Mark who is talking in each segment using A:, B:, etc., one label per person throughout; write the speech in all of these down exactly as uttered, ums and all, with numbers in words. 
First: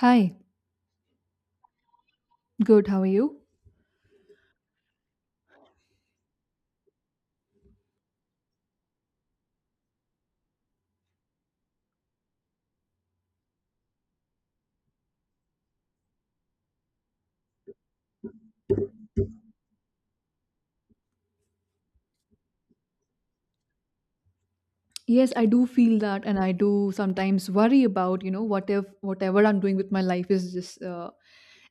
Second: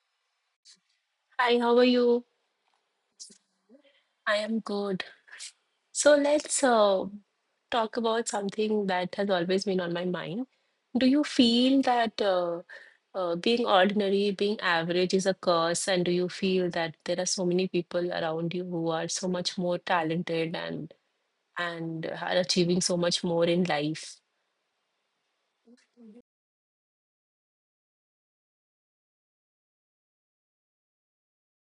A: Hi,
B: Hi, how are you?
A: good. How are you?
B: I am good. So let's uh, talk about something that has always been on my mind. Do you feel that uh, uh, being ordinary, being average is a curse? And do you feel that there are so many people around you who are so much more talented and and are achieving so much more in life?
A: Yes, I do feel that, and I do sometimes worry about, you know, what if whatever I'm doing with my life is just uh,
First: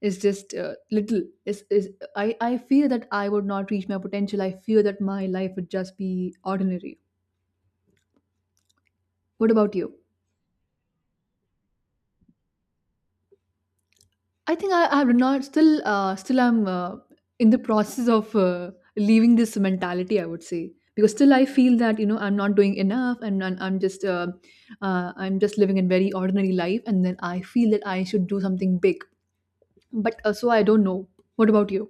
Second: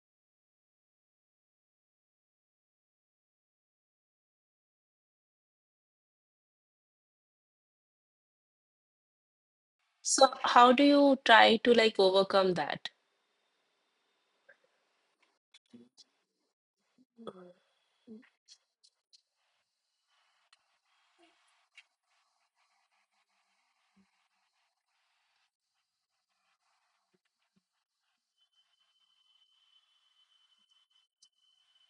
A: is just uh, little. Is is I I fear that I would not reach my potential. I fear that my life would just be ordinary. What about you?
B: So how do you try to like overcome that?
A: I think I, I have not still uh, still I'm uh, in the process of uh, leaving this mentality. I would say, because still I feel that you know I'm not doing enough, and I'm, I'm just uh, uh, I'm just living a very ordinary life, and then I feel that I should do something big. But uh, so I don't know. What about you?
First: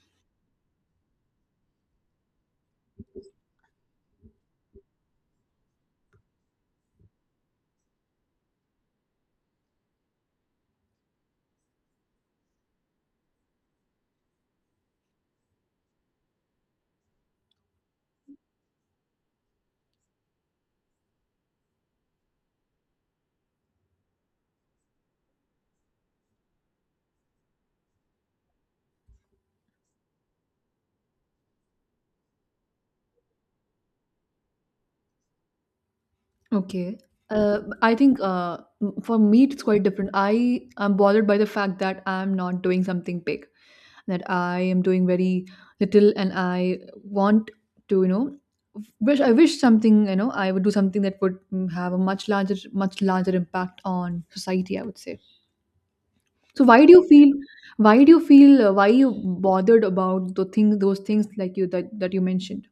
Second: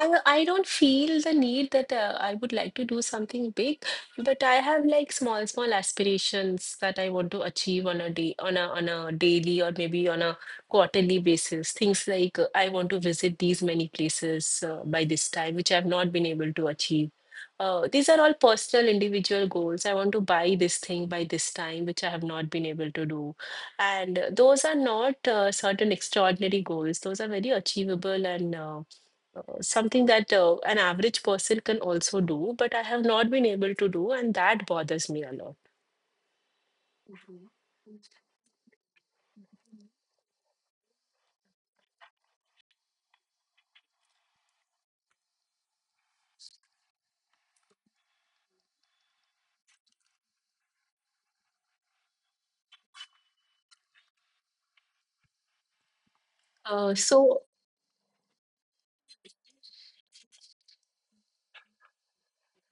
B: I, I don't feel the need that uh, I would like to do something big, but I have like small, small aspirations that I want to achieve on a day, on a on a daily or maybe on a quarterly basis. Things like uh, I want to visit these many places uh, by this time, which I've not been able to achieve. Uh, these are all personal, individual goals. I want to buy this thing by this time, which I have not been able to do. And uh, those are not uh, certain extraordinary goals. Those are very achievable and uh, uh, something that uh, an average person can also do, but I have not been able to do, and that bothers me a lot.
A: Okay. Uh, I think uh, m- for me it's quite different. I am bothered by the fact that I'm not doing something big, that I am doing very little, and I want to, you know, wish I wish something, you know, I would do something that would, mm, have a much larger, much larger impact on society. I would say. So why do
B: Uh,
A: you feel?
B: so
A: Why do you feel? Uh, why you bothered about the thing, those things like you that that you mentioned?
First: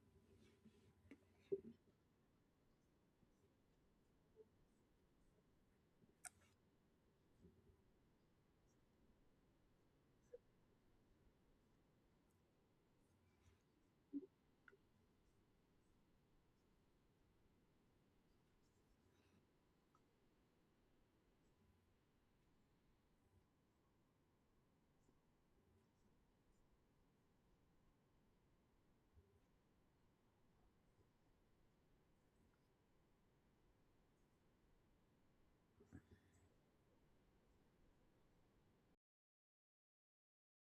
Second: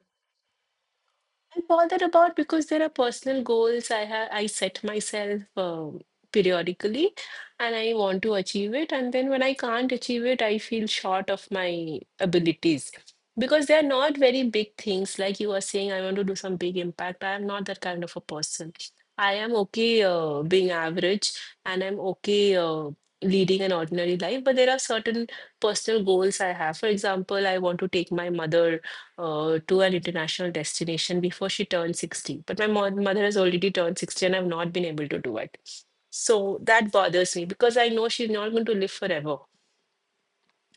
B: I'm bothered about because there are personal goals I have I set myself um, periodically and I want to achieve it, and then when I can't achieve it, I feel short of my abilities, because they are not very big things. Like you were saying, I want to do some big impact. I am not that kind of a person. I am okay uh, being average, and I'm okay uh, leading an ordinary life. But there are certain personal goals I have. For example, I want to take my mother uh, to an international destination before she turned sixty. But my mo- mother has already turned sixty and I've not been able to do it. So that bothers me, because I know she's not going to live forever,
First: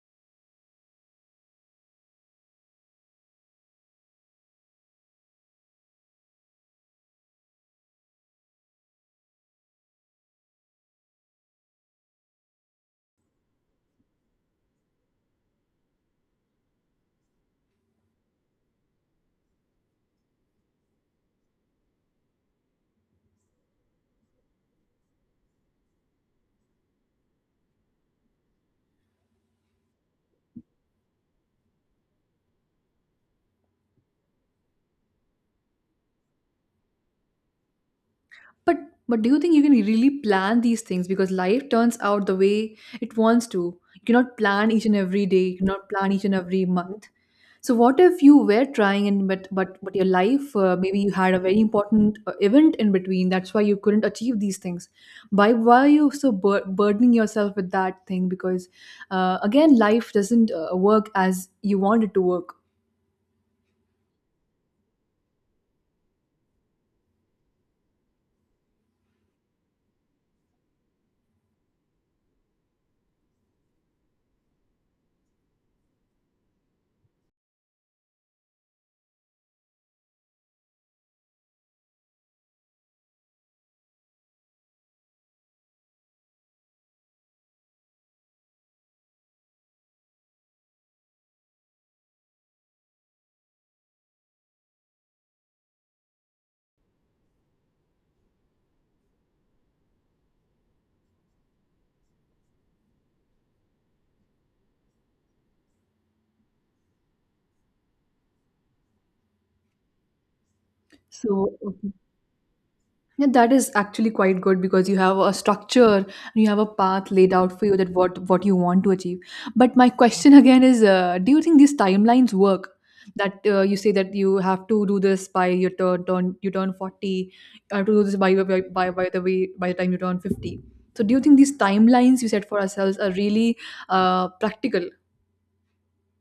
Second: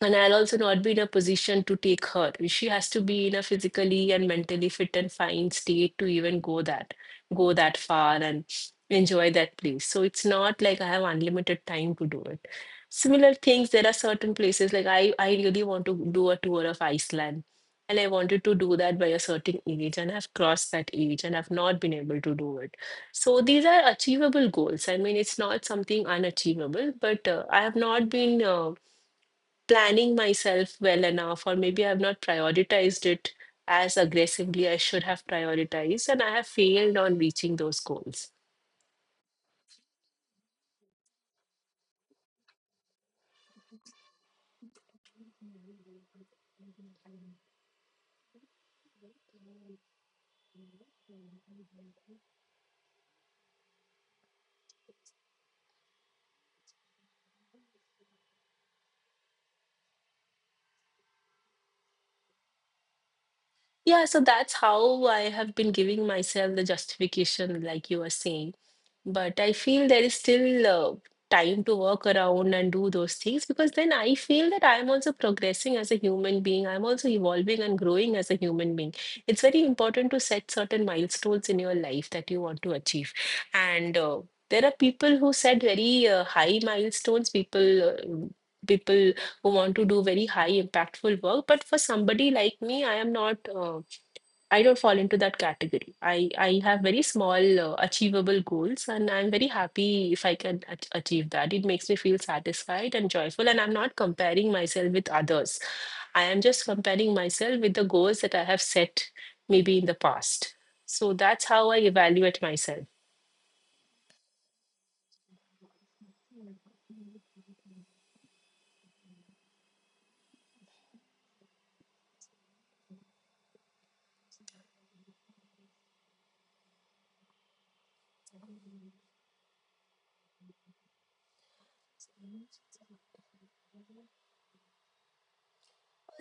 B: and I'll also not be in a position to take her. She has to be in a physically and mentally fit and fine state to even go that go that far and enjoy that place. So it's not like I have unlimited time to do it. Similar things, there are certain places like I, I really want to do a tour of Iceland. And I wanted to do that by a certain age, and I've crossed that age and I've not been able to do it. So these are achievable goals. I mean, it's not something unachievable, but uh, I have not been uh, planning myself well enough, or maybe I've not prioritized it as aggressively I should have prioritized, and I have failed on reaching those goals.
A: But but do you think you can really plan these things? Because life turns out the way it wants to. You cannot plan each and every day. You cannot plan each and every month. So what if you were trying, and but but but your life, uh, maybe you had a very important uh, event in between. That's why you couldn't achieve these things. Why why are you so bur- burdening yourself with that thing? Because, uh, again, life doesn't uh, work as you want it to work.
B: Yeah, so that's how I have been giving myself the justification, like you are saying. But I feel there is still uh, time to work around and do those things, because then I feel that I'm also progressing as a human being. I'm also evolving and growing as a human being. It's very important to set certain milestones in your life that you want to achieve. And uh, there are people who set very uh, high milestones, people. Uh, people who want to do very high impactful work. But for somebody like me, I am not uh, I don't fall into that category. I i have very small uh, achievable goals, and I'm very happy if I can ach- achieve that. It makes me feel satisfied and joyful, and I'm not comparing myself with others. I am just comparing myself with the goals that I have set maybe in the past. So that's
A: So.
B: how I evaluate myself.
A: Yeah, that is actually quite good, because you have a structure and you have a path laid out for you, that what what you want to achieve. But my question again is, uh, do you think these timelines work? That uh, you say that you have to do this by your turn, turn you turn forty, you have to do this by by by, by the way by the time you turn fifty. So do you think these timelines you set for ourselves are really, uh, practical?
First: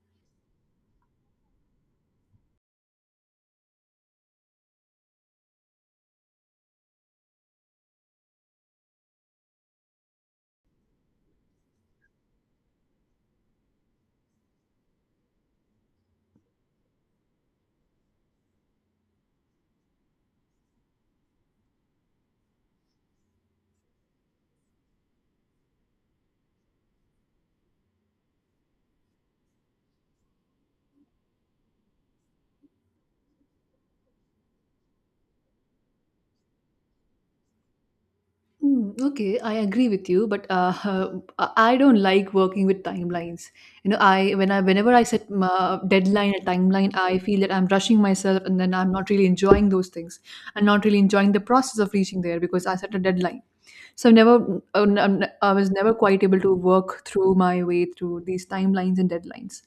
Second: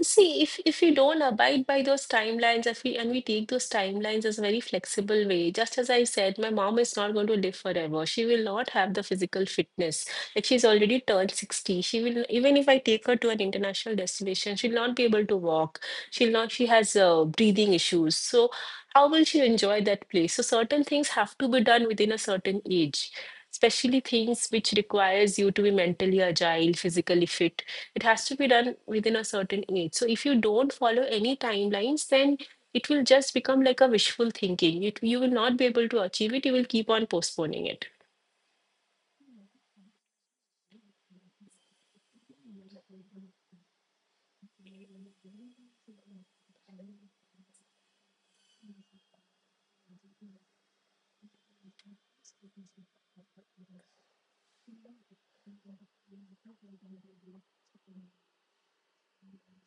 B: See, if if we don't abide by those timelines, if we and we take those timelines as a very flexible way, just as I said, my mom is not going to live forever. She will not have the physical fitness. Like she's already turned sixty. She will, even if I take her to an international destination, she'll not be able to walk. She'll not, She has uh, breathing issues. So how will she enjoy that place? So certain things have to be done within a certain age. Especially things which requires you to be mentally agile, physically fit, it has to be done within a certain age. So if you don't follow any timelines, then it will just become like a wishful thinking. It, you will not be able to achieve it. You will keep on postponing it.
A: Mm, okay, I agree with you, but, uh, I I don't like working with timelines. You know, I when I whenever I set, uh, deadline, a timeline, I feel that I'm rushing myself, and then I'm not really enjoying those things, and not really enjoying the process of reaching there, because I set a deadline. So I've never, uh, n- n- I was never quite able to work through my way through these timelines and deadlines.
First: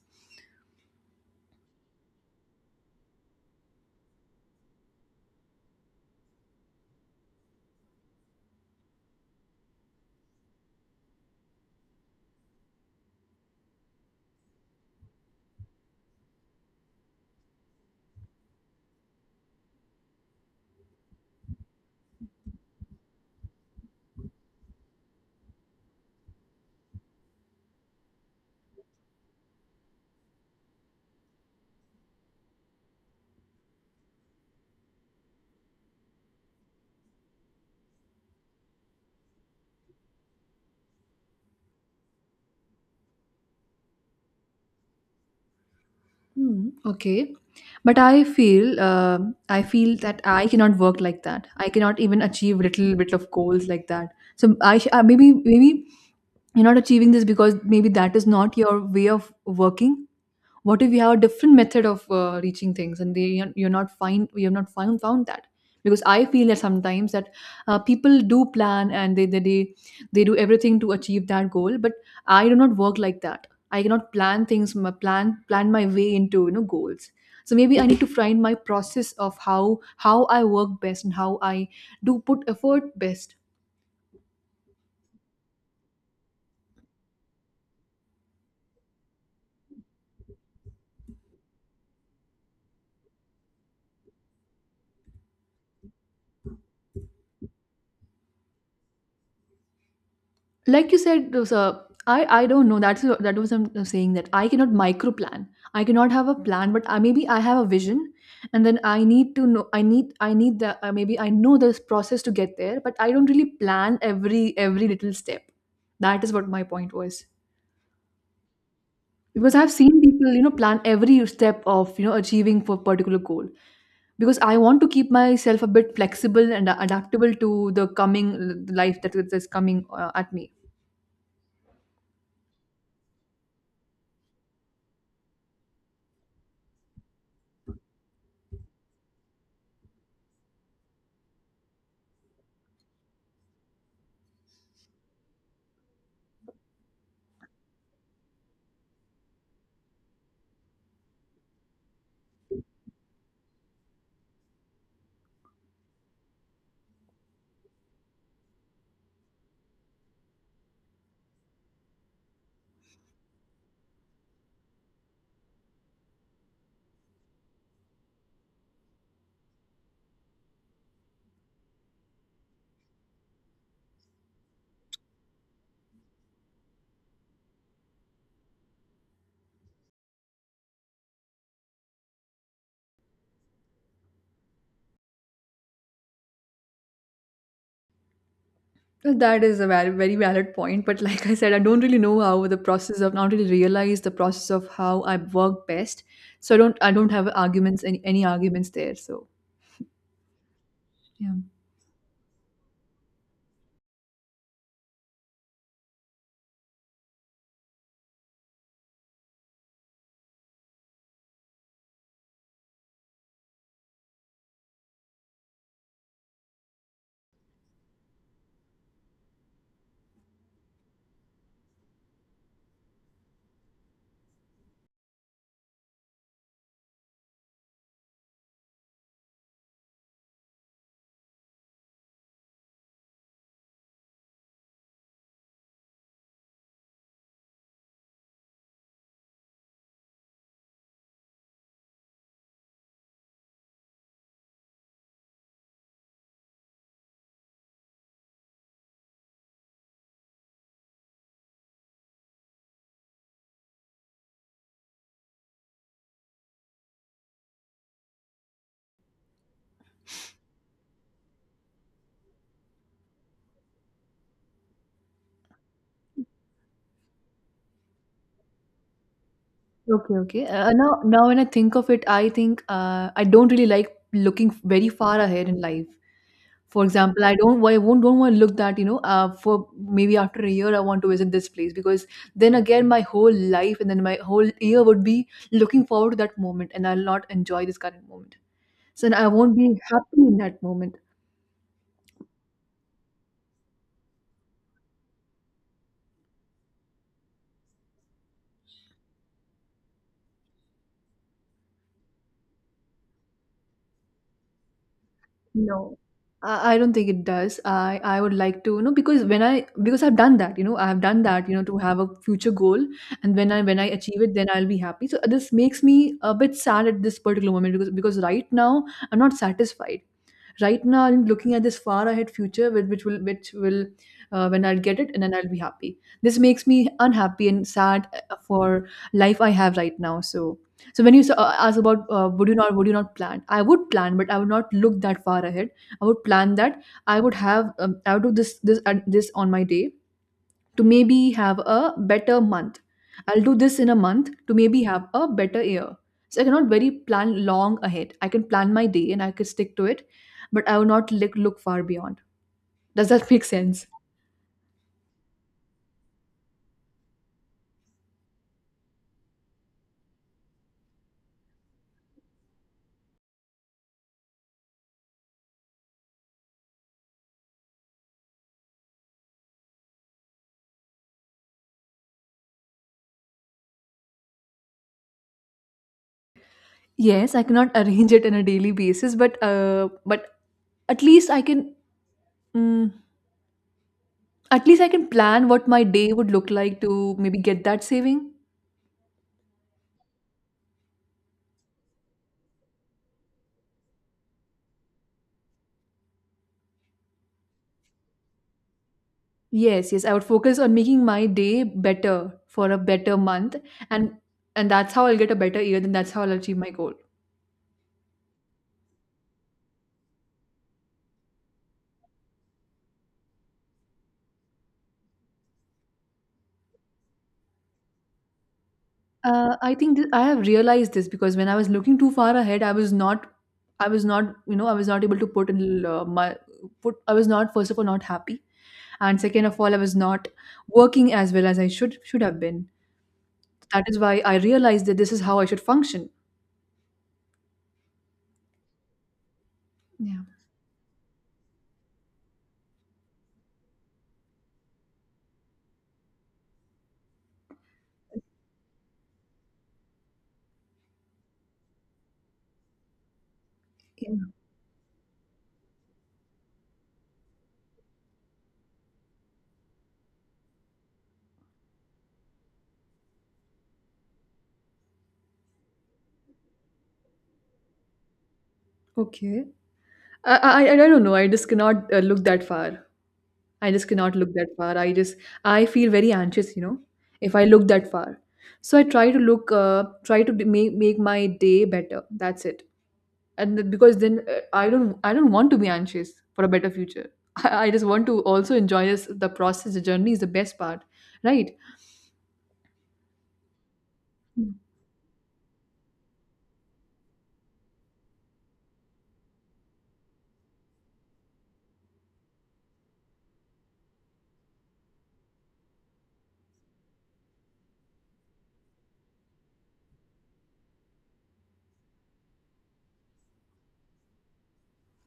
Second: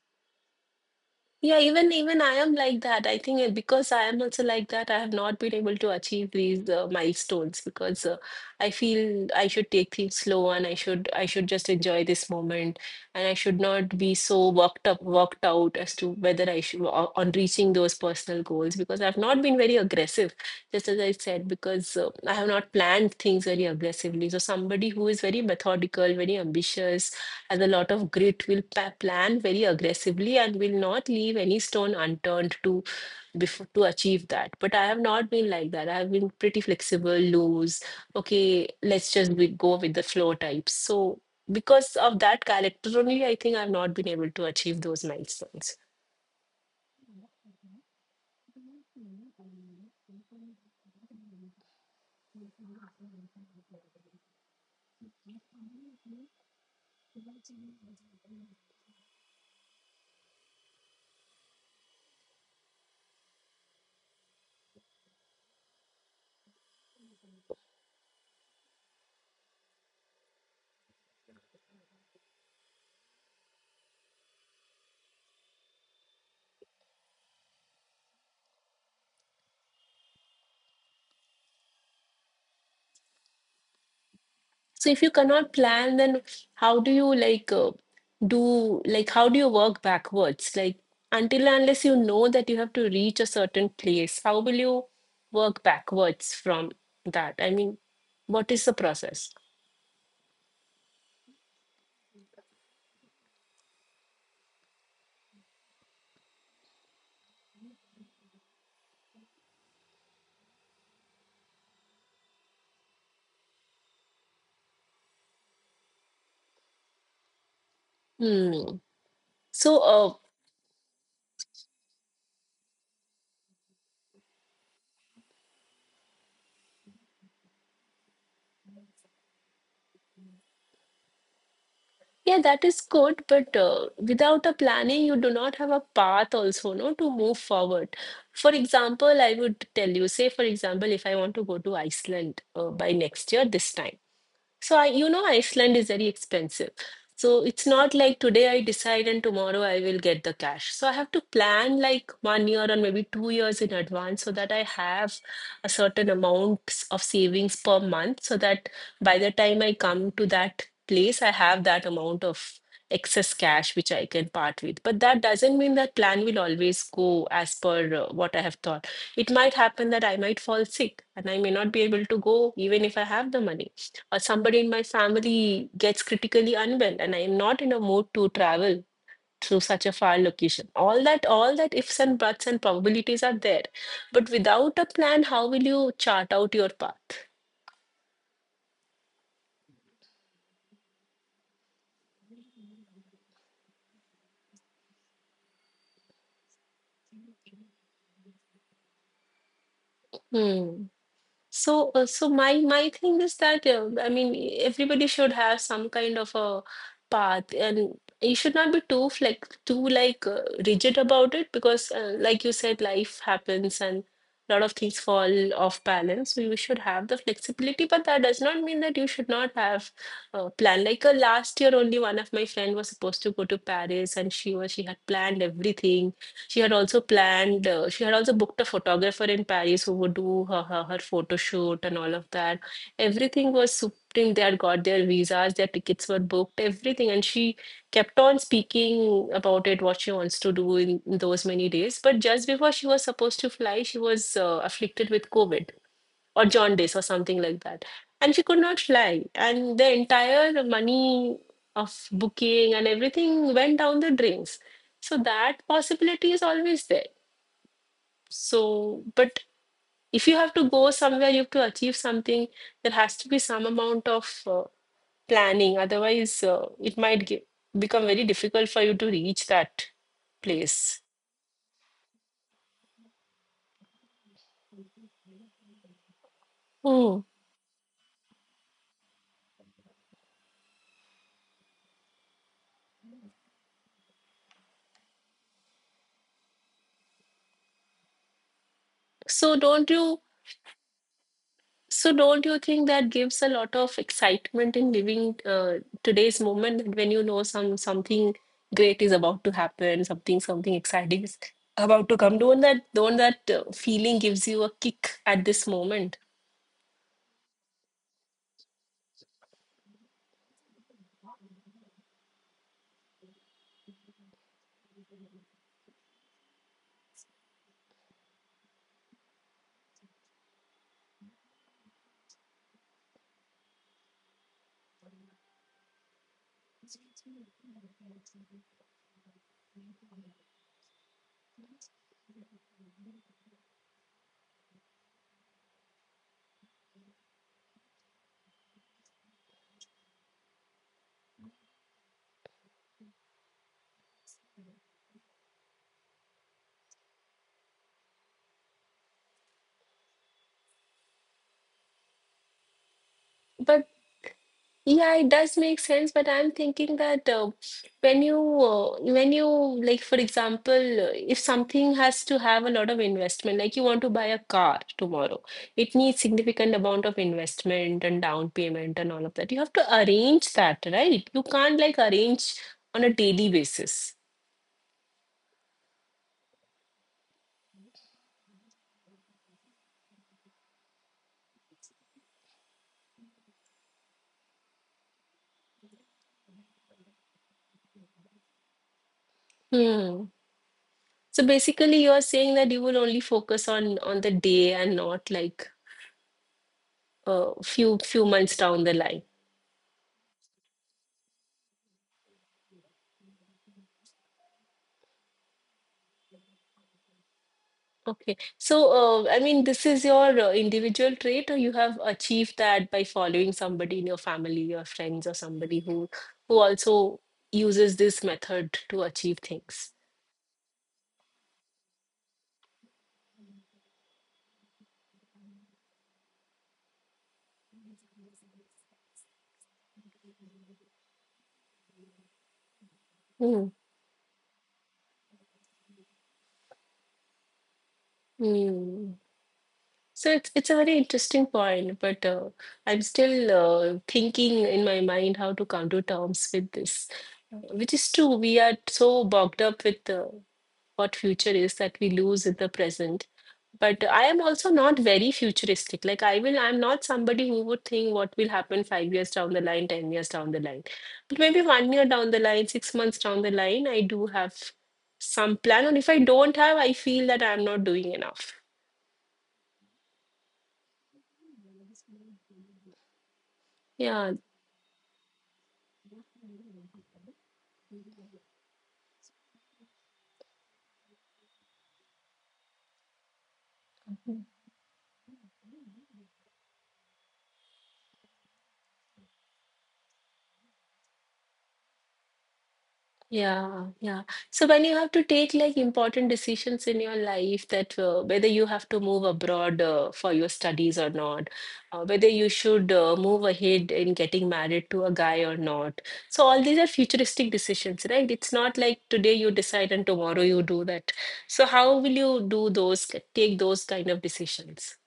B: Yeah, even even I am like that. I think uh, because I am also like that, I have not been able to achieve these uh, milestones, because uh, I feel I should take things slow, and I should I should just enjoy this moment, and I should not be so worked up worked out as to whether I should o- on reaching those personal goals, because I've not been very aggressive. Just as I said, because uh, I have not planned things very aggressively. So somebody who is very methodical, very ambitious, has a lot of grit, will pa- plan very aggressively and will not leave any stone unturned to before to achieve that. But I have not been like that. I have been pretty flexible, loose. Okay, let's just be, go with the flow types. So because of that character only, I think I've not been able to achieve those milestones.
A: Hmm, okay. But I feel uh, I feel that I cannot work like that. I cannot even achieve little bit of goals like that. So, I sh- uh, maybe maybe you're not achieving this because maybe that is not your way of working. What if we have a different method of uh, reaching things, and they you're not find you have not found found that? Because I feel that sometimes, that uh, people do plan, and they, they they they do everything to achieve that goal, but I do not work like that. I cannot plan things, my plan plan my way into, you know goals. So maybe I need to find my process of how how I work best, and how I do put effort best.
B: So if you cannot plan, then how do you like uh, do like how do you work backwards? Like until and unless you know that you have to reach a certain place, how will you work backwards from that? I mean, what is the process?
A: Like you said, uh, sir, i i don't know, that's that was I'm saying, that I cannot micro plan. I cannot have a plan, but I, maybe i have a vision, and then I need to know, I need I need the uh, maybe I know this process to get there, but I don't really plan every every little step. That is what my point was.
B: Hmm.
A: Because I've
B: So
A: seen
B: uh,
A: people you know plan every step of you know achieving for particular goal. Because I want to keep myself a bit flexible and adaptable to the coming life that is coming uh, at me.
B: yeah, that is good, but uh, without a planning, you do not have a path also, no, to move forward. For example, I would tell you, say for example, if I want to go to Iceland uh, by next year, this time. So I, you know, Iceland is very expensive. So it's not like today I decide and tomorrow I will get the cash. So I have to plan like one year or maybe two years in advance so that I have a certain amount s- of savings per month, so that by the time I come to that place, I have that amount of excess cash which I can part with. But that doesn't mean that plan will always go as per uh, what I have thought. It might happen that I might fall sick and I may not be able to go even if I have the money, uh, somebody in my family gets critically unwell and I am not in a mood to travel to such a far location. All that, all that ifs and buts and probabilities are there. But without a plan, how will you chart out your path?
A: That is a very, very valid point. But like I said, I don't really know, how the process of not really realize the process of how I work best. So I don't I don't have arguments, any any arguments there. So
B: Hmm.
A: yeah.
B: So, uh, so my my thing is that uh, I mean everybody should have some kind of a path, and you should not be too like too like uh, rigid about it, because uh, like you said, life happens and a lot of things fall off balance. So you should have the flexibility, but that does not mean that you should not have a plan. Like uh, last year, only one of my friend was supposed to go to Paris, and she was she had planned everything. She had also planned, uh, she had also booked a photographer in Paris who would do her, her, her photo shoot and all of that. Everything was supreme. They had got their visas, their tickets were booked, everything. And she kept on speaking about it, what she wants to do in, in those many days. But just before she was supposed to fly, she was uh, afflicted with COVID or jaundice or something like that. And she could not fly. And the entire money of booking and everything went down the drains. So that possibility is always there. So, but if you have to go somewhere, you have to achieve something, there has to be some amount of uh, planning. Otherwise, uh, it might get, become very difficult for you to reach that
A: Okay, okay. Uh, uh, now
B: place.
A: now when I think of it, I think, uh, I don't really like looking very far ahead in life. For
B: Hmm.
A: example, I don't I won't don't want to look that, you know, uh, for maybe after a year I want to visit this place, because then again my whole life and then my whole year would be looking forward to that moment, and I'll not enjoy this current moment. So I won't
B: So,
A: be
B: don't
A: happy
B: you
A: in that moment.
B: So don't you think that gives a lot of excitement in living uh, today's moment, that when you know some something great is about to happen, something something exciting is about to come. Don't that don't that uh, feeling gives you a kick at this
A: No.
B: moment?
A: I, I don't think it does. I, I would like to, you know, because when I because I've done that, you know, I've done that, you know, to have a future goal, and when I when I achieve it, then I'll be happy. So this makes me a bit sad at this particular moment, because because right now I'm not satisfied. Right now I'm looking at this far ahead future, which, which will which will uh, when I'll get it and then I'll be happy. This makes me unhappy and sad, uh, for life I have right now. So so when you s- uh, ask about, uh, would you not would you not plan, I would plan, but I would not look that far ahead. I would plan that, i would have um, i would do this, this, and this on my day, to maybe have a better month. I'll do this in a month, to maybe have a better year. So I cannot very plan long ahead. I can plan my day and I can stick to it, but I will not look look far beyond. Does that make sense?
B: But yeah, it does make sense, but I'm thinking that uh, when you uh, when you like for example, uh, if something has to have a lot of investment, like you want to buy a car tomorrow, it needs significant amount of investment and down payment and all of that. You have to arrange that, right? You can't like arrange on a daily basis.
A: Yes, I cannot arrange it on a daily basis, but uh, but at least I can mm, at least I can plan what my day would look like to maybe get that saving.
B: Hmm. So basically, you are saying that you will only focus on on the day and not like a few few months down the line.
A: Yes, yes, I would focus on making my day better, for a better month, and and that's how I'll get a better year. Then that's how I'll achieve my goal.
B: Okay. So, uh, I mean, this is your uh, individual trait, or you have achieved that by following somebody in your family, your friends, or somebody who who also uses this method to achieve
A: Uh, I
B: things.
A: think th- I have realized this, because when I was looking too far ahead, I was not, I was not, you know, I was not able to put in uh, my put. I was not, first of all, not happy, and second of all, I was not working as well as I should should have been.
B: Hmm.
A: That is why I realized that this is how I should function.
B: Hmm.
A: Yeah.
B: So it's it's a very interesting point, but uh, I'm still uh, thinking in my mind how to come to terms with this, which is true. We are so bogged up with uh, what future is that we lose in the present. But
A: Okay.
B: I am also not very futuristic. Like I will, I'm not somebody who would think what will happen five years down the line, ten years down the line. But maybe one year down the line, six months down the line, I do have some plan. And if I don't have, I feel that I'm not doing enough.
A: Okay. I I, I don't know. I just cannot, uh, look that far. I just cannot look
B: Yeah,
A: that far. I just I feel very anxious, you know, if I look that far. So I try to look, uh, try to make make my day better. That's it. And th- because then, uh, I don't I don't want to be anxious for a better future. I, I just want to also enjoy this, the process. The journey is the best part, right?
B: Yeah, yeah. So when you have to take like important decisions in your life that uh, whether you have to move abroad uh, for your studies or not, uh, whether you should uh, move ahead in getting married to a guy or not. So all these are futuristic decisions, right? It's not like today you decide and tomorrow you do that. So how will you do those, take those kind of decisions?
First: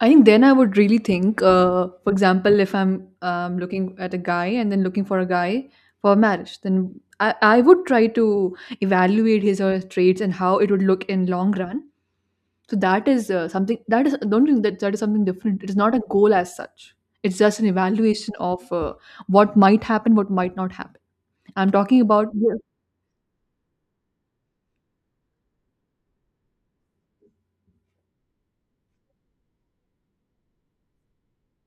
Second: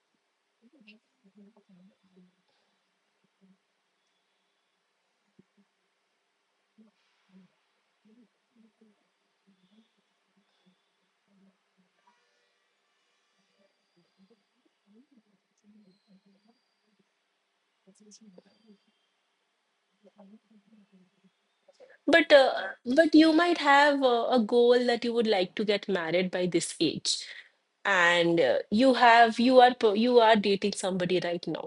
A: I think then I would really think, uh, for example, if I'm um, looking at a guy and then looking for a guy for marriage, then I, I would try to evaluate his or her traits, and how it would look in long run. So that is, uh, something that is, don't think that that is something different. It is not a goal as such. It's just an evaluation of, uh, what might happen, what might not happen. I'm talking about.
B: But uh, but you might have a, a goal that you would like to get married by this age, and uh, you have you are per- you are dating somebody right now.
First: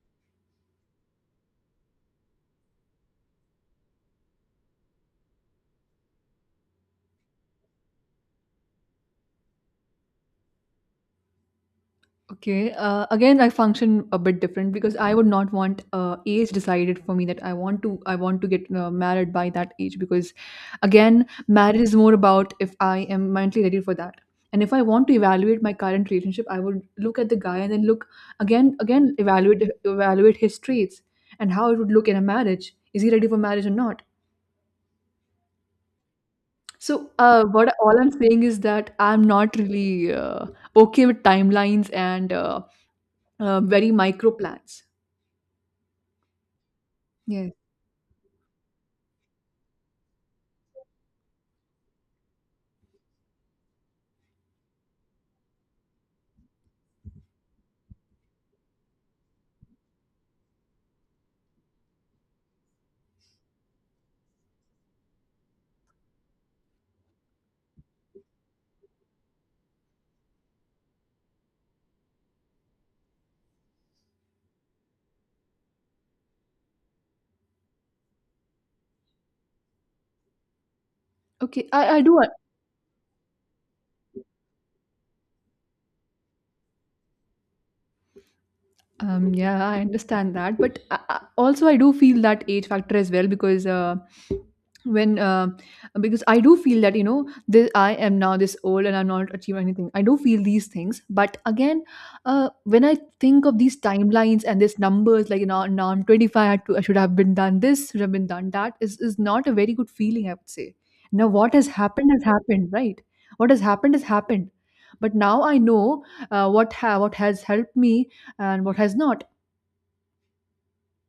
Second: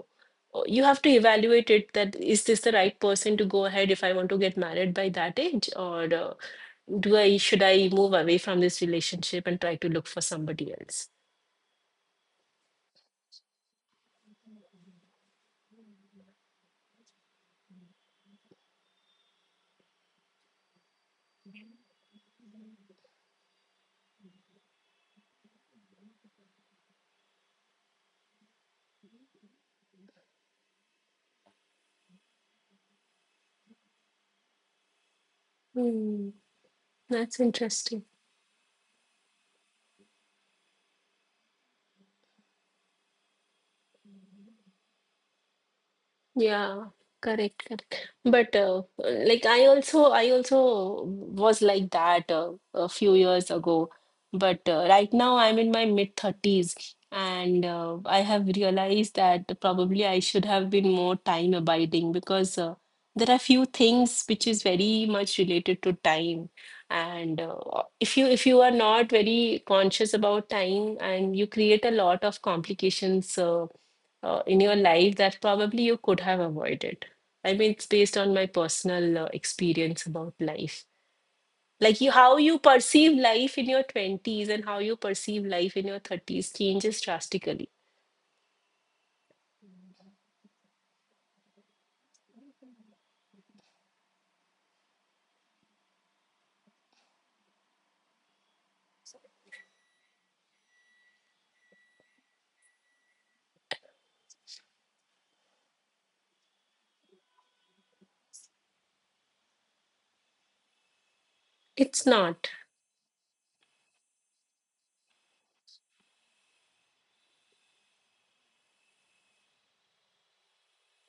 B: Uh, You have to evaluate it that is this the right person to go ahead if I want to get married by that age, or uh, do I should I move away from this relationship and try to look for somebody else?
A: Okay. Uh, again, I function a bit different, because I would not want, uh, age decided for me, that I want to I want to get uh, married by that age, because, again, marriage is more about if I am mentally ready for that. And if I want to evaluate my current relationship, I would look at the guy and then look, again again evaluate evaluate his traits, and how it would look in a marriage. Is he ready for marriage or not?
B: Hmm,
A: So,
B: that's
A: uh, what all
B: interesting.
A: I'm saying is that I'm not really, uh, okay with timelines, and uh, uh, very micro plans.
B: Yeah,
A: Yes.
B: correct, correct. But uh, like I also I also was like that uh, a few years ago. But uh, right now I'm in my mid thirties and uh, I have realized that probably I should have been more time abiding because uh, there are few things which is very much related to time. And uh, if you if you are not very conscious about time and you create a lot of complications uh, uh, in your life that probably you could have avoided? I mean, it's based on my personal uh, experience about life.
A: Okay. I, I
B: Like you,
A: do.
B: how you perceive life in your twenties and how you perceive life in your thirties changes drastically.
A: Um, yeah, I understand that, but I, I- also I do feel that age factor as well, because, uh, when, uh, because I do feel that, you know this, I am now this old, and I'm not achieving anything. I do feel these things, but again, uh, when I think of these timelines and these numbers, like you know, now I'm twenty-five, I, had to, I should have been done this, should have been done that, is is not a very good feeling, I would say. Now what has
B: It's
A: happened has
B: not.
A: happened, right? What has happened has happened, but now I know uh, what ha- what has helped me and what has not.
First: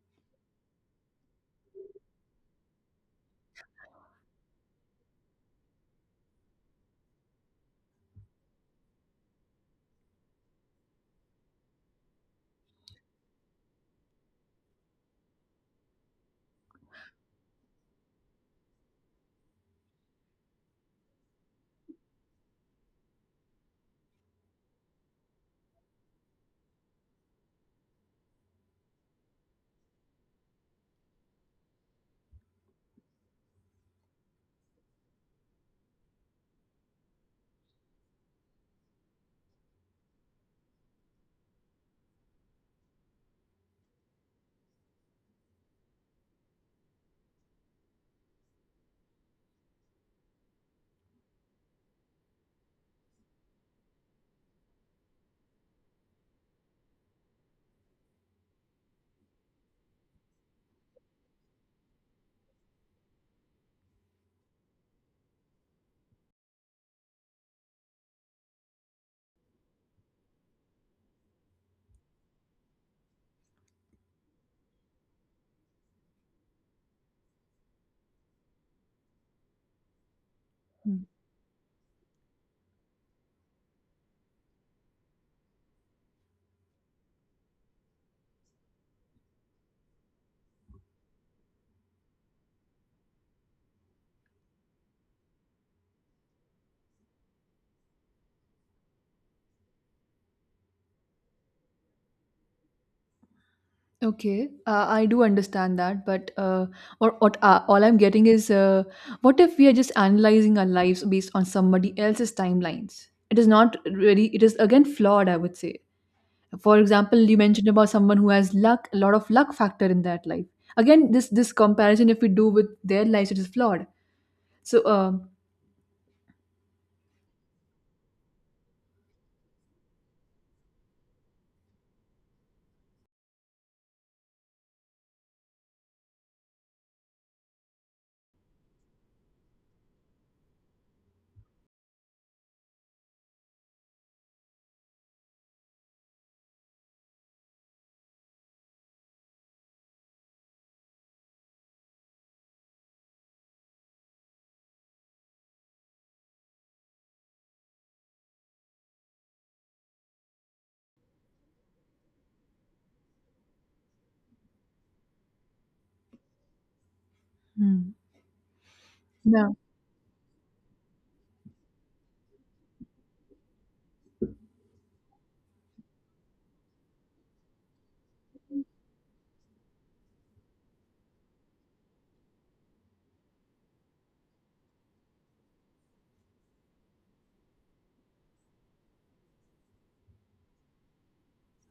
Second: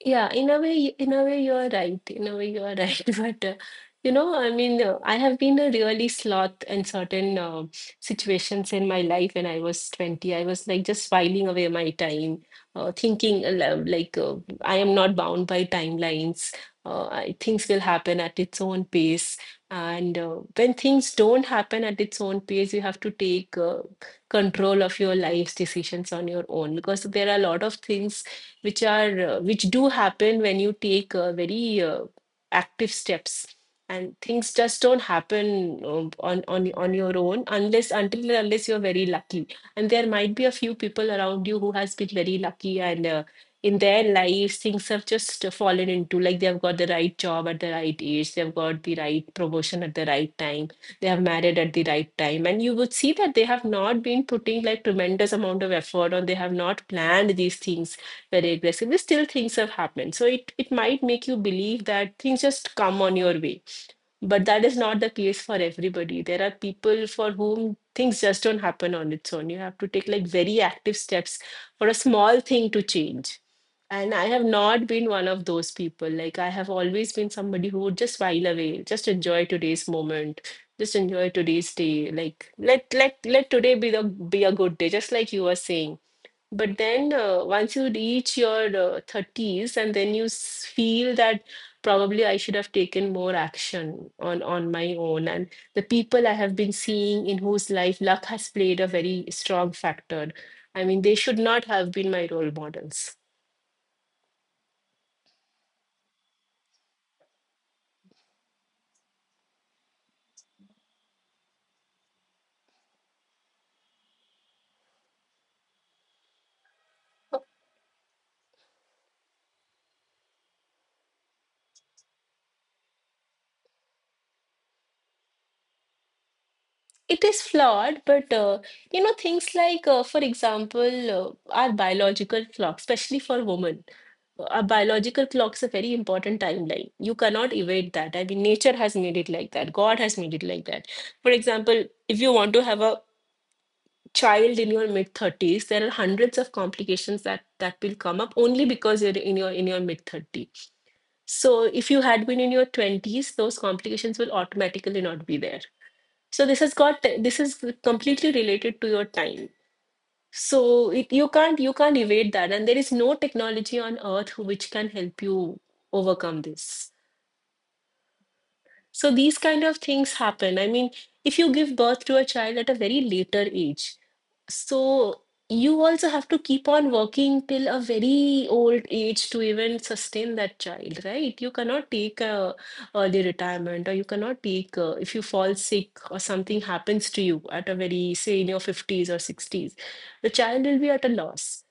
B: Yeah, in a way, in a way, you are right. In a way, you are right. But uh, you know, I mean, uh, I have been a really sloth in certain uh, situations in my life. When I was twenty, I was like just filing away my time, uh, thinking uh, lo- like uh, I am not bound by timelines. Uh, I, things will happen at its own pace, and uh, when things don't happen at its own pace, you have to take uh, control of your life's decisions on your own because there are a lot of things which are uh, which do happen when you take uh, very uh, active steps and things just don't happen um, on on on your own unless until and unless you're very lucky, and there might be a few people around you who has been very lucky, and uh, in their lives things have just uh, fallen into, like they have got the right job at the right age, they have got the right promotion at the right time, they have married at the right time, and you would see that they have not been putting like tremendous amount of effort, or they have not planned these things very aggressive. Still things have happened. So it, it might make you believe that things just come on your way. But that is not the case for everybody. There are people for whom things just don't happen on its own. You have to take like very active steps for a small thing to change. And I have not been one of those people. Like I have always been somebody who would just while away, just enjoy today's moment, just
A: Mm.
B: enjoy today's day. Like let let let today be the be a good day, just like you were saying, but then uh, once you reach your uh, thirties and then you s- feel that probably I should have taken more action on on my own, and the people I have been seeing in whose life luck has played a very strong factor. I mean, they should not have been my role models.
A: Okay, uh, I do understand that, but uh, or, what uh, all I'm getting is, uh, what if we are just analyzing our lives based on somebody else's timelines? It is not really. It is again flawed, I would say. For example, you mentioned about someone who has luck, a lot of luck factor in that life. Again, this this comparison, if we do with their lives, it is flawed. So, um,
B: It is flawed, but uh, you know, things like, uh, for example, uh, our biological clock, especially for women, uh, our biological clock's a very important timeline. You cannot evade that. I mean, nature has made it like that. God has made it like that. For example, if you want to have a child in your mid thirties, there are hundreds of complications that that will come up only because you're in your in your mid thirties. So if you had been in your twenties, those complications will automatically not be there, so this has got, this is completely related to your time. So it, you can't you can't evade that, and there is no technology on earth which can help you overcome this,
A: hmm.
B: so these
A: Yeah.
B: kind of things happen. I mean, if you give birth to a child at a very later age, so you also have to keep on working till a very old age to even sustain that child, right? You cannot take a early retirement, or you cannot take uh if you fall sick or something happens to you at a very, say, in your fifties or sixties, the child will be at a loss.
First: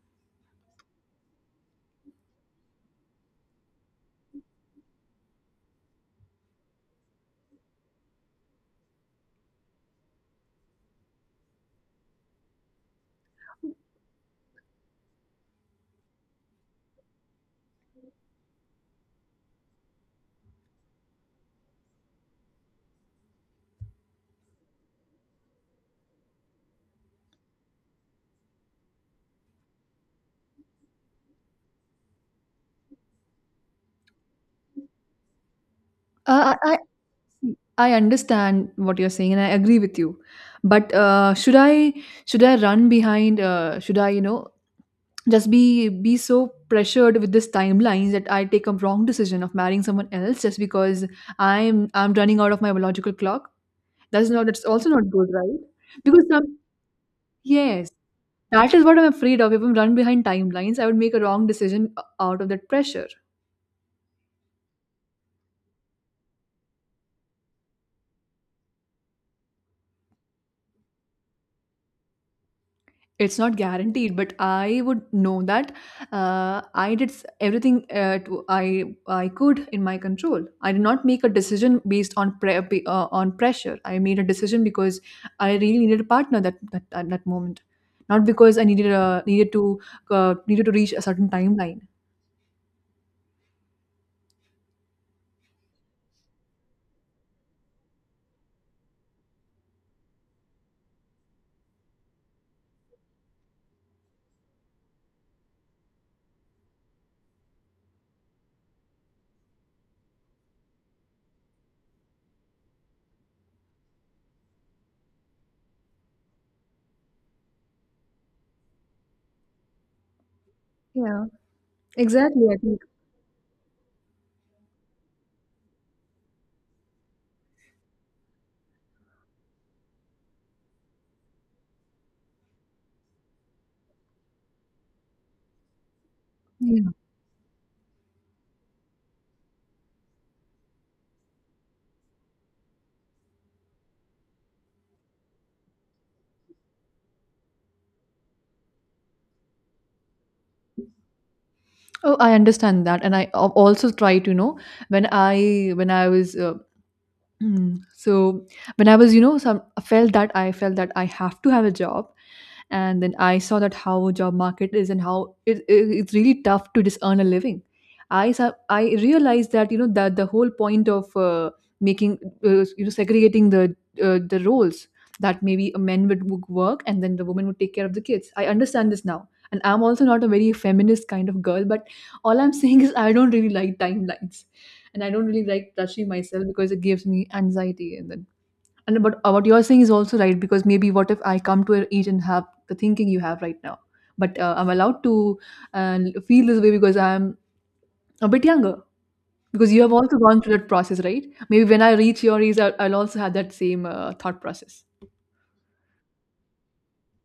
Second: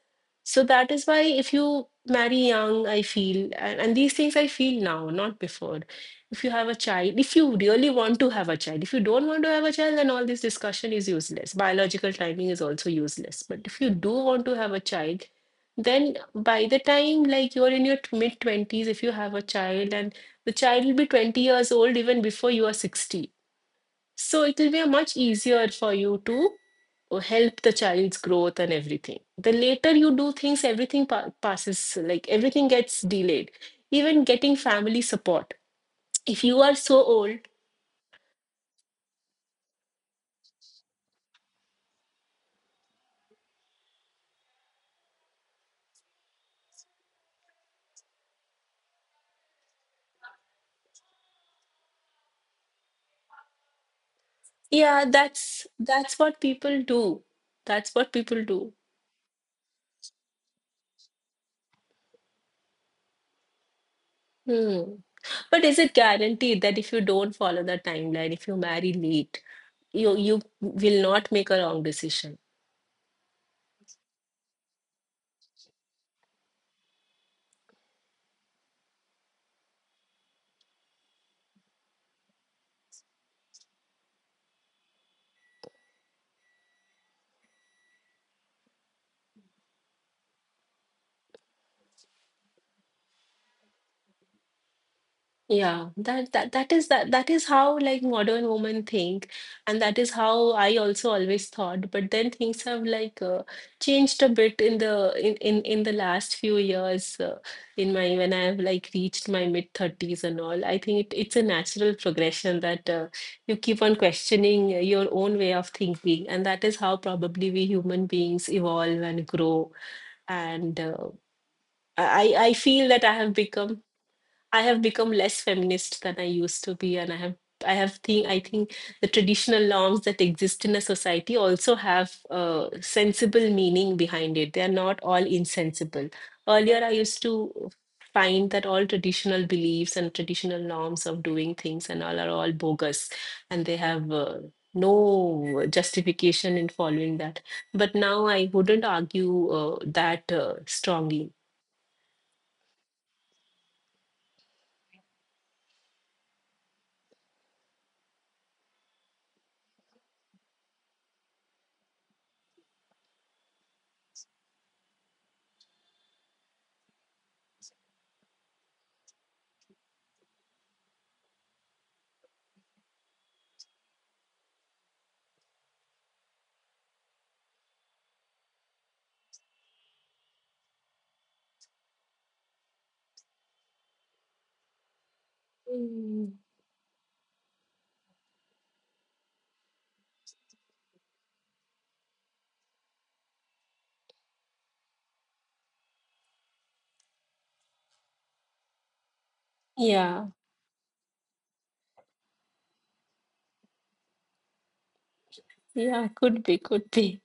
B: So that is why if you marry young, I feel, and, and these things I feel now, not before, if you have a child, if you really want to have a child, if you don't want to have a child, then all this discussion is useless. Biological timing is also useless. But if you do want to have a child, then by the time like you're in your mid twenties, if you have a child, and the child will be twenty years old even before you are sixty. So it will be a much easier for you to uh, help the child's growth and everything. The later you do things, everything pa- passes, like everything gets delayed. Even getting family support if
A: Uh,
B: you are
A: I,
B: so old,
A: I understand what you're saying, and I agree with you. But uh, should I should I run behind? Uh, should I, you know, just be be so pressured with this timelines that I take a wrong decision of marrying someone else just because I'm I'm running out of my biological clock? That's not, that's also
B: yeah,
A: not good, right?
B: that's that's
A: Because
B: what
A: some,
B: people do
A: yes,
B: that's what people do.
A: that is what I'm afraid of. If I'm run behind timelines, I would make a wrong decision o- out of that pressure.
B: Hmm. But is it guaranteed that if you don't follow the timeline, if you marry late, you you will not make a wrong decision?
A: It's not guaranteed, but I would know that uh, I did s- everything uh, to, I i could in my control. I did not make a decision based on pre- be- uh, on pressure. I made a decision because I really needed a partner that that, at that moment, not because I needed a, needed to, uh, needed to reach a certain timeline.
B: Yeah, that that that is that that is how like modern women think, and that is how I also always thought. But then things have like uh, changed a bit in the in in in the last few years. Uh, in my, when I have like reached my mid thirties and all, I think it, it's a natural progression that uh, you keep on questioning uh, your own way of thinking, and that is how probably we human beings evolve and grow. And uh,
A: Yeah,
B: I
A: exactly.
B: I I
A: I think.
B: feel that I have become I have become less feminist than I used to be, and I have I have think I think the traditional norms that exist in a society also have uh, sensible meaning behind it. They are not all insensible. Earlier, I
A: Yeah.
B: used to find that all traditional beliefs and traditional norms of doing things and all are all bogus, and they have uh, no justification in following that. But now I wouldn't argue uh, that uh, strongly.
A: Oh, I understand that, and I al- also try to, you know, when I when I was uh, mm. So when I was, you know, some I felt that, I felt that I have to have a job, and then I saw that how job market is, and how it, it, it's really tough to just earn a living. I saw, I realized that, you know, that the whole point of uh, making uh, you know, segregating the uh, the roles, that maybe a men would wo- work and then the woman would take care of the kids. I understand this now, and I'm also not a very feminist kind of girl, but all I'm saying is I don't really like timelines, and I don't really like rushing
B: Mm.
A: myself because it gives me anxiety. And then, and but uh, what you're saying is also right, because maybe what if I come to an age and have the thinking you have right now, but uh, I'm allowed to uh, feel this way because I'm a bit younger. Because you have also
B: Yeah.
A: gone through that process, right? Maybe when I reach your age, I'll, I'll also have that same uh, thought process.
B: Yeah, could be, could be.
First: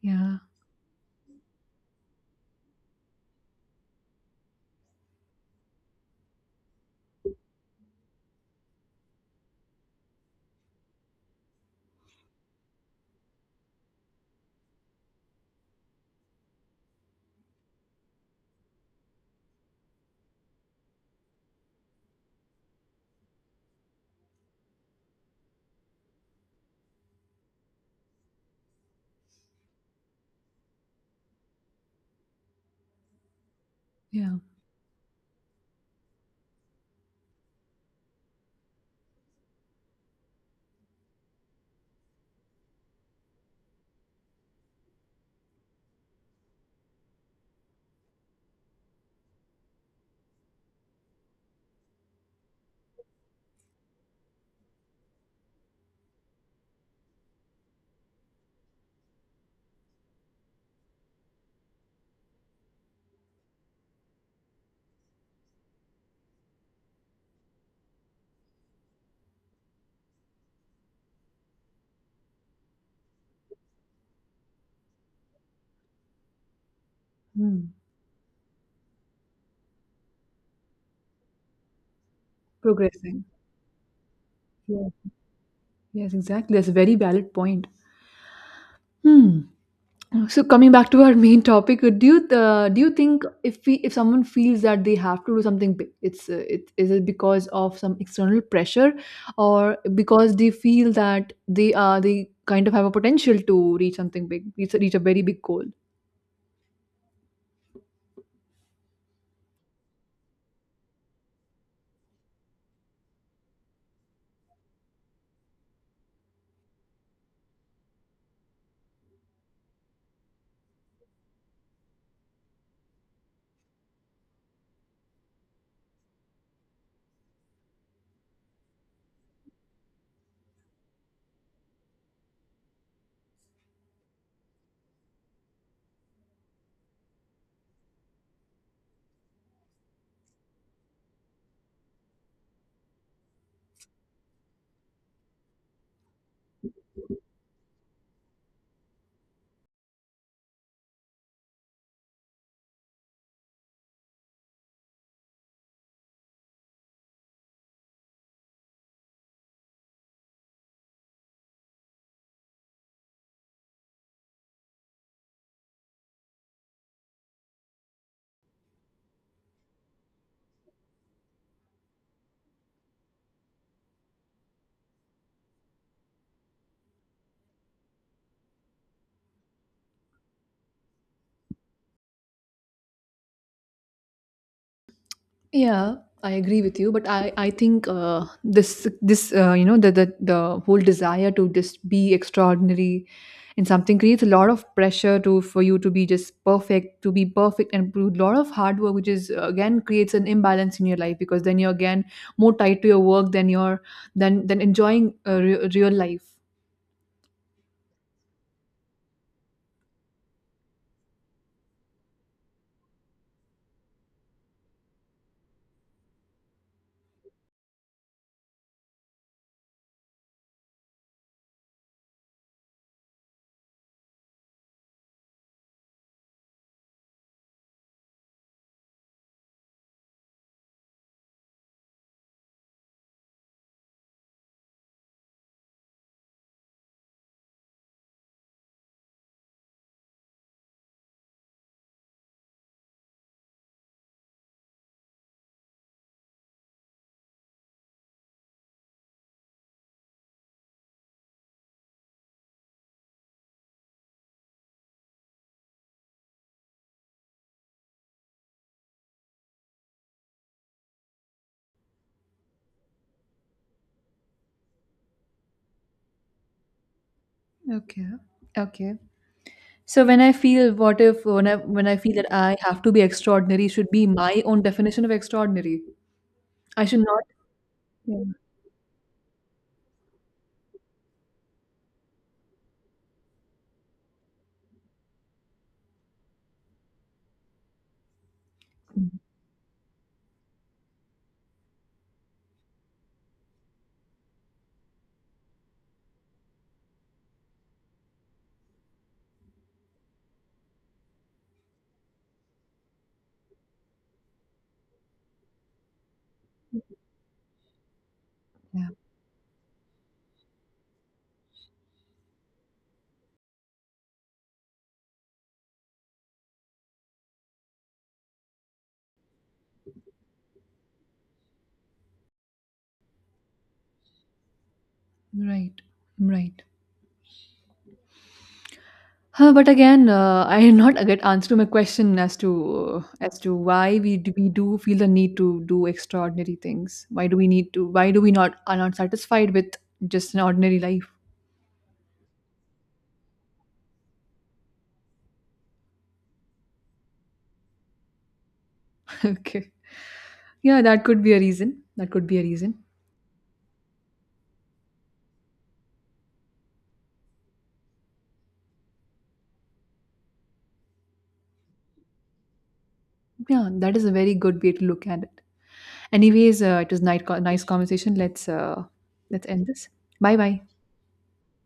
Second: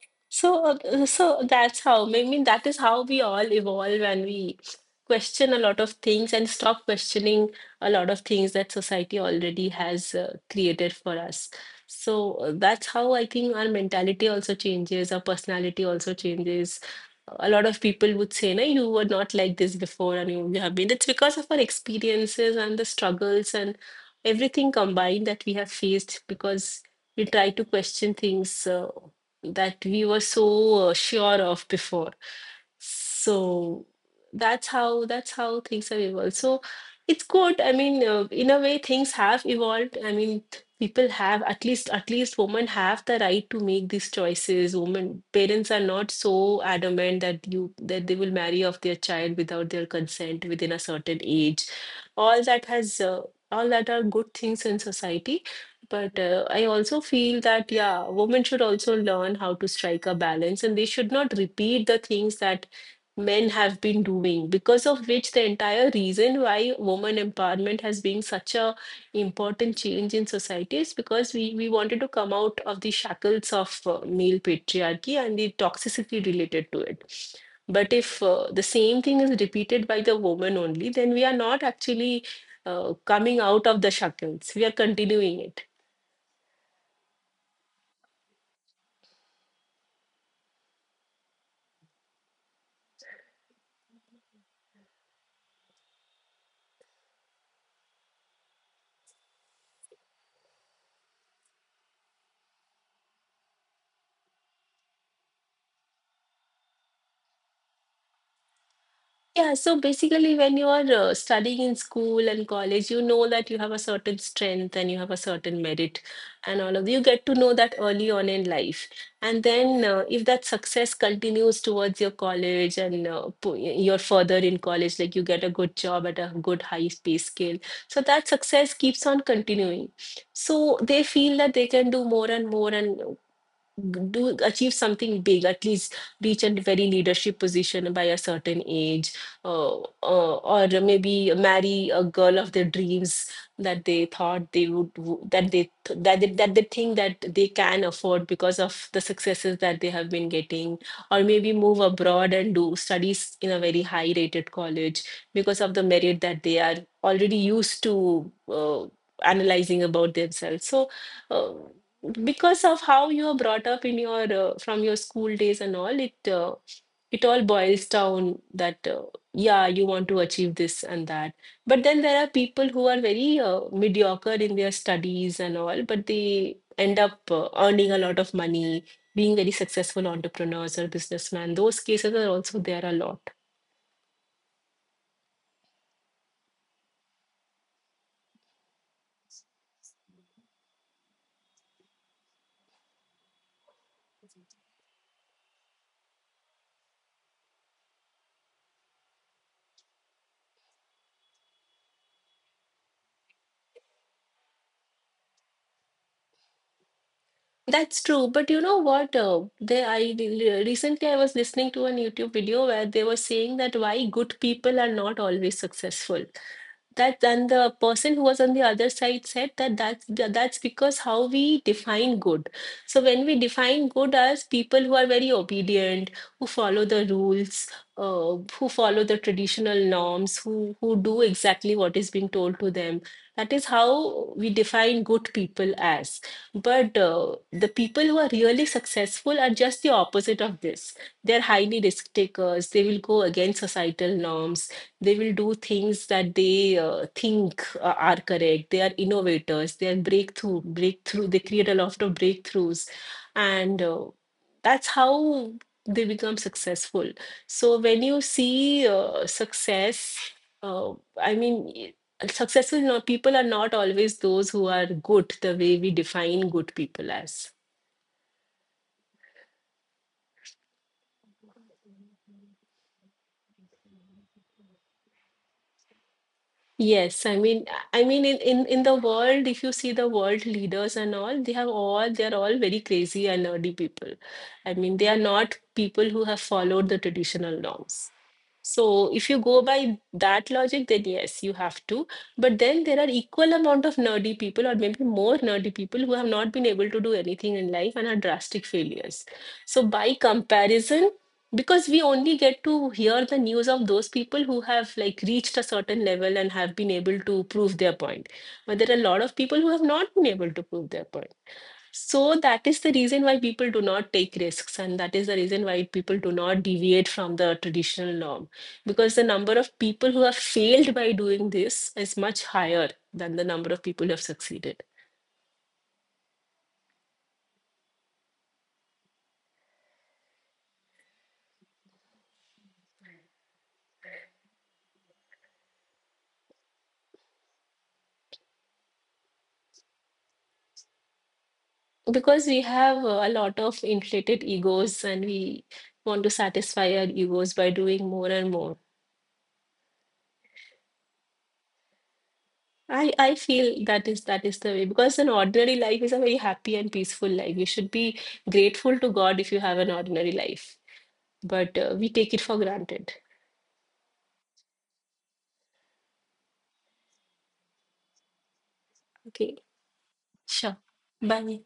A: Yeah,
B: So, uh, so that's how, I mean, that is how we all evolve, and we question a lot of things and stop questioning a lot of things that society already has uh, created for us. So, uh, that's how I think our mentality also changes, our personality also changes. A lot of people would say, no, you were not like this before, and you, you have been. It's because of our experiences and the struggles and everything combined that we have faced, because we try to question things. Uh, that we were so uh, sure of before. So
A: yeah.
B: that's how that's how things have evolved. So it's good. I mean, uh, in a way, things have evolved. I mean, people have at least at least women have the right to make these choices. Women parents are not so adamant that you that they will marry off their child without their consent within a certain age. All that has uh, all that are good things in society. But uh, I also feel that, yeah, women should also learn how to strike a balance and they should not repeat the things that men have been doing. Because of which, the entire reason why woman empowerment has been such a important change in society is because we, we wanted to come out of the shackles of uh, male patriarchy and the toxicity related to it.
A: Hmm.
B: But if uh, the same thing is repeated by the woman, only then we are not actually uh,
A: Progressing.
B: coming out of the shackles, we are
A: Yeah.
B: continuing it.
A: Yes, exactly. That's a very valid point. Hmm. So coming back to our main topic, uh, do you uh, do you think if we, if someone feels that they have to do something big, it's uh, it is it because of some external pressure, or because they feel that they are they kind of have a potential to reach something big, reach, a- reach a very big goal?
B: Yeah, so basically, when you are uh, studying in school and college, you know that you have a certain strength and you have a certain merit, and all of you get to know that early on in life. And then, uh, if that success continues towards your college and uh, po- you're further in college, like you get a good job at a good high pay scale, so that success keeps on continuing. So they feel that they can do more and more, and do achieve something big, at least reach a very leadership position by a certain age, uh, uh, or maybe marry a girl of their dreams that they thought they would w- that they th- that they, that they think that they can afford because of the successes that they have been getting, or maybe move abroad and do studies in a very high rated college because of the merit that they are already used to uh, analyzing about themselves. So uh, because of how you are brought up in your uh, from your school days and all, it uh, it all boils down that uh, yeah, you want to achieve this and that. But then there are people who are very uh, mediocre in their studies and all, but they end up uh, earning a lot of money, being very successful entrepreneurs or businessmen. Those cases are also there a lot.
A: Yeah, I agree with you, but I I think uh, this this uh, you know, the, the the whole desire to just be extraordinary in something creates a lot of pressure to, for you to be just perfect, to be perfect, and a lot of hard work, which is uh, again creates an imbalance in your life because then you're again more tied to your work than your, than than enjoying uh, re- real life.
B: That's true, but you know what? Uh, they, I re- recently I was listening to a YouTube video where they were saying that why good people are not always successful. That, and the person who was on the other side said that that's tha- that's because how we define good. So when we define good as people who are very obedient, who follow the rules, uh, who follow the traditional norms, who who do exactly what is being told to them, that is how we define good people as. But uh, the people who are really successful are just the opposite of this. They're highly risk takers. They will go against societal norms. They will do things that they uh, think uh, are correct. They are innovators. They are breakthrough, breakthrough. They create a lot of breakthroughs. And uh, that's how they become successful. So when you see uh, success, uh, I mean, successful, no, people are not always those who are good the way we define good people as.
A: Okay. Okay. So when I feel, what if, when I when I feel that I have to be extraordinary, should be my own definition of extraordinary. I should not.
B: Yes, I mean, I mean, in, in in the world, if you see the world leaders and all, they have all they are all very crazy and nerdy people. I mean, they are not people who have followed the traditional norms. So if you go by that logic, then yes, you have to. But then there are equal amount of nerdy people, or maybe more nerdy people, who have not been able to do anything in life and are drastic failures. So by comparison, because we only get to hear the news of those people who have like reached a certain level and have been able to prove their point, but
A: Yeah,
B: there are a lot of people who have not been able to prove their point. So that is the reason why people do not take risks, and that is the reason why people do not deviate from the traditional norm, because the number of people who have failed by doing this is much higher than the number of people who have succeeded.
A: right, right. Huh, but again, uh, I did not get answer to my question as to uh, as to why we do, we do feel the need to do extraordinary things. Why do we need to? Why do we, not are not satisfied with just an ordinary life?
B: Because we have uh, a lot of inflated egos and we want to satisfy our egos by doing more and more.
A: Okay, yeah, that could be a reason. That could be a reason.
B: I, I feel that is that is the way, because an ordinary life is a very happy and peaceful life. You should be grateful to God if you have an ordinary life, but uh, we take it for granted.
A: Yeah, that is a very good way to look at it. Anyways, uh, it was nice nice conversation. Let's uh, let's
B: Okay,
A: end this. Bye bye.
B: sure. Bye.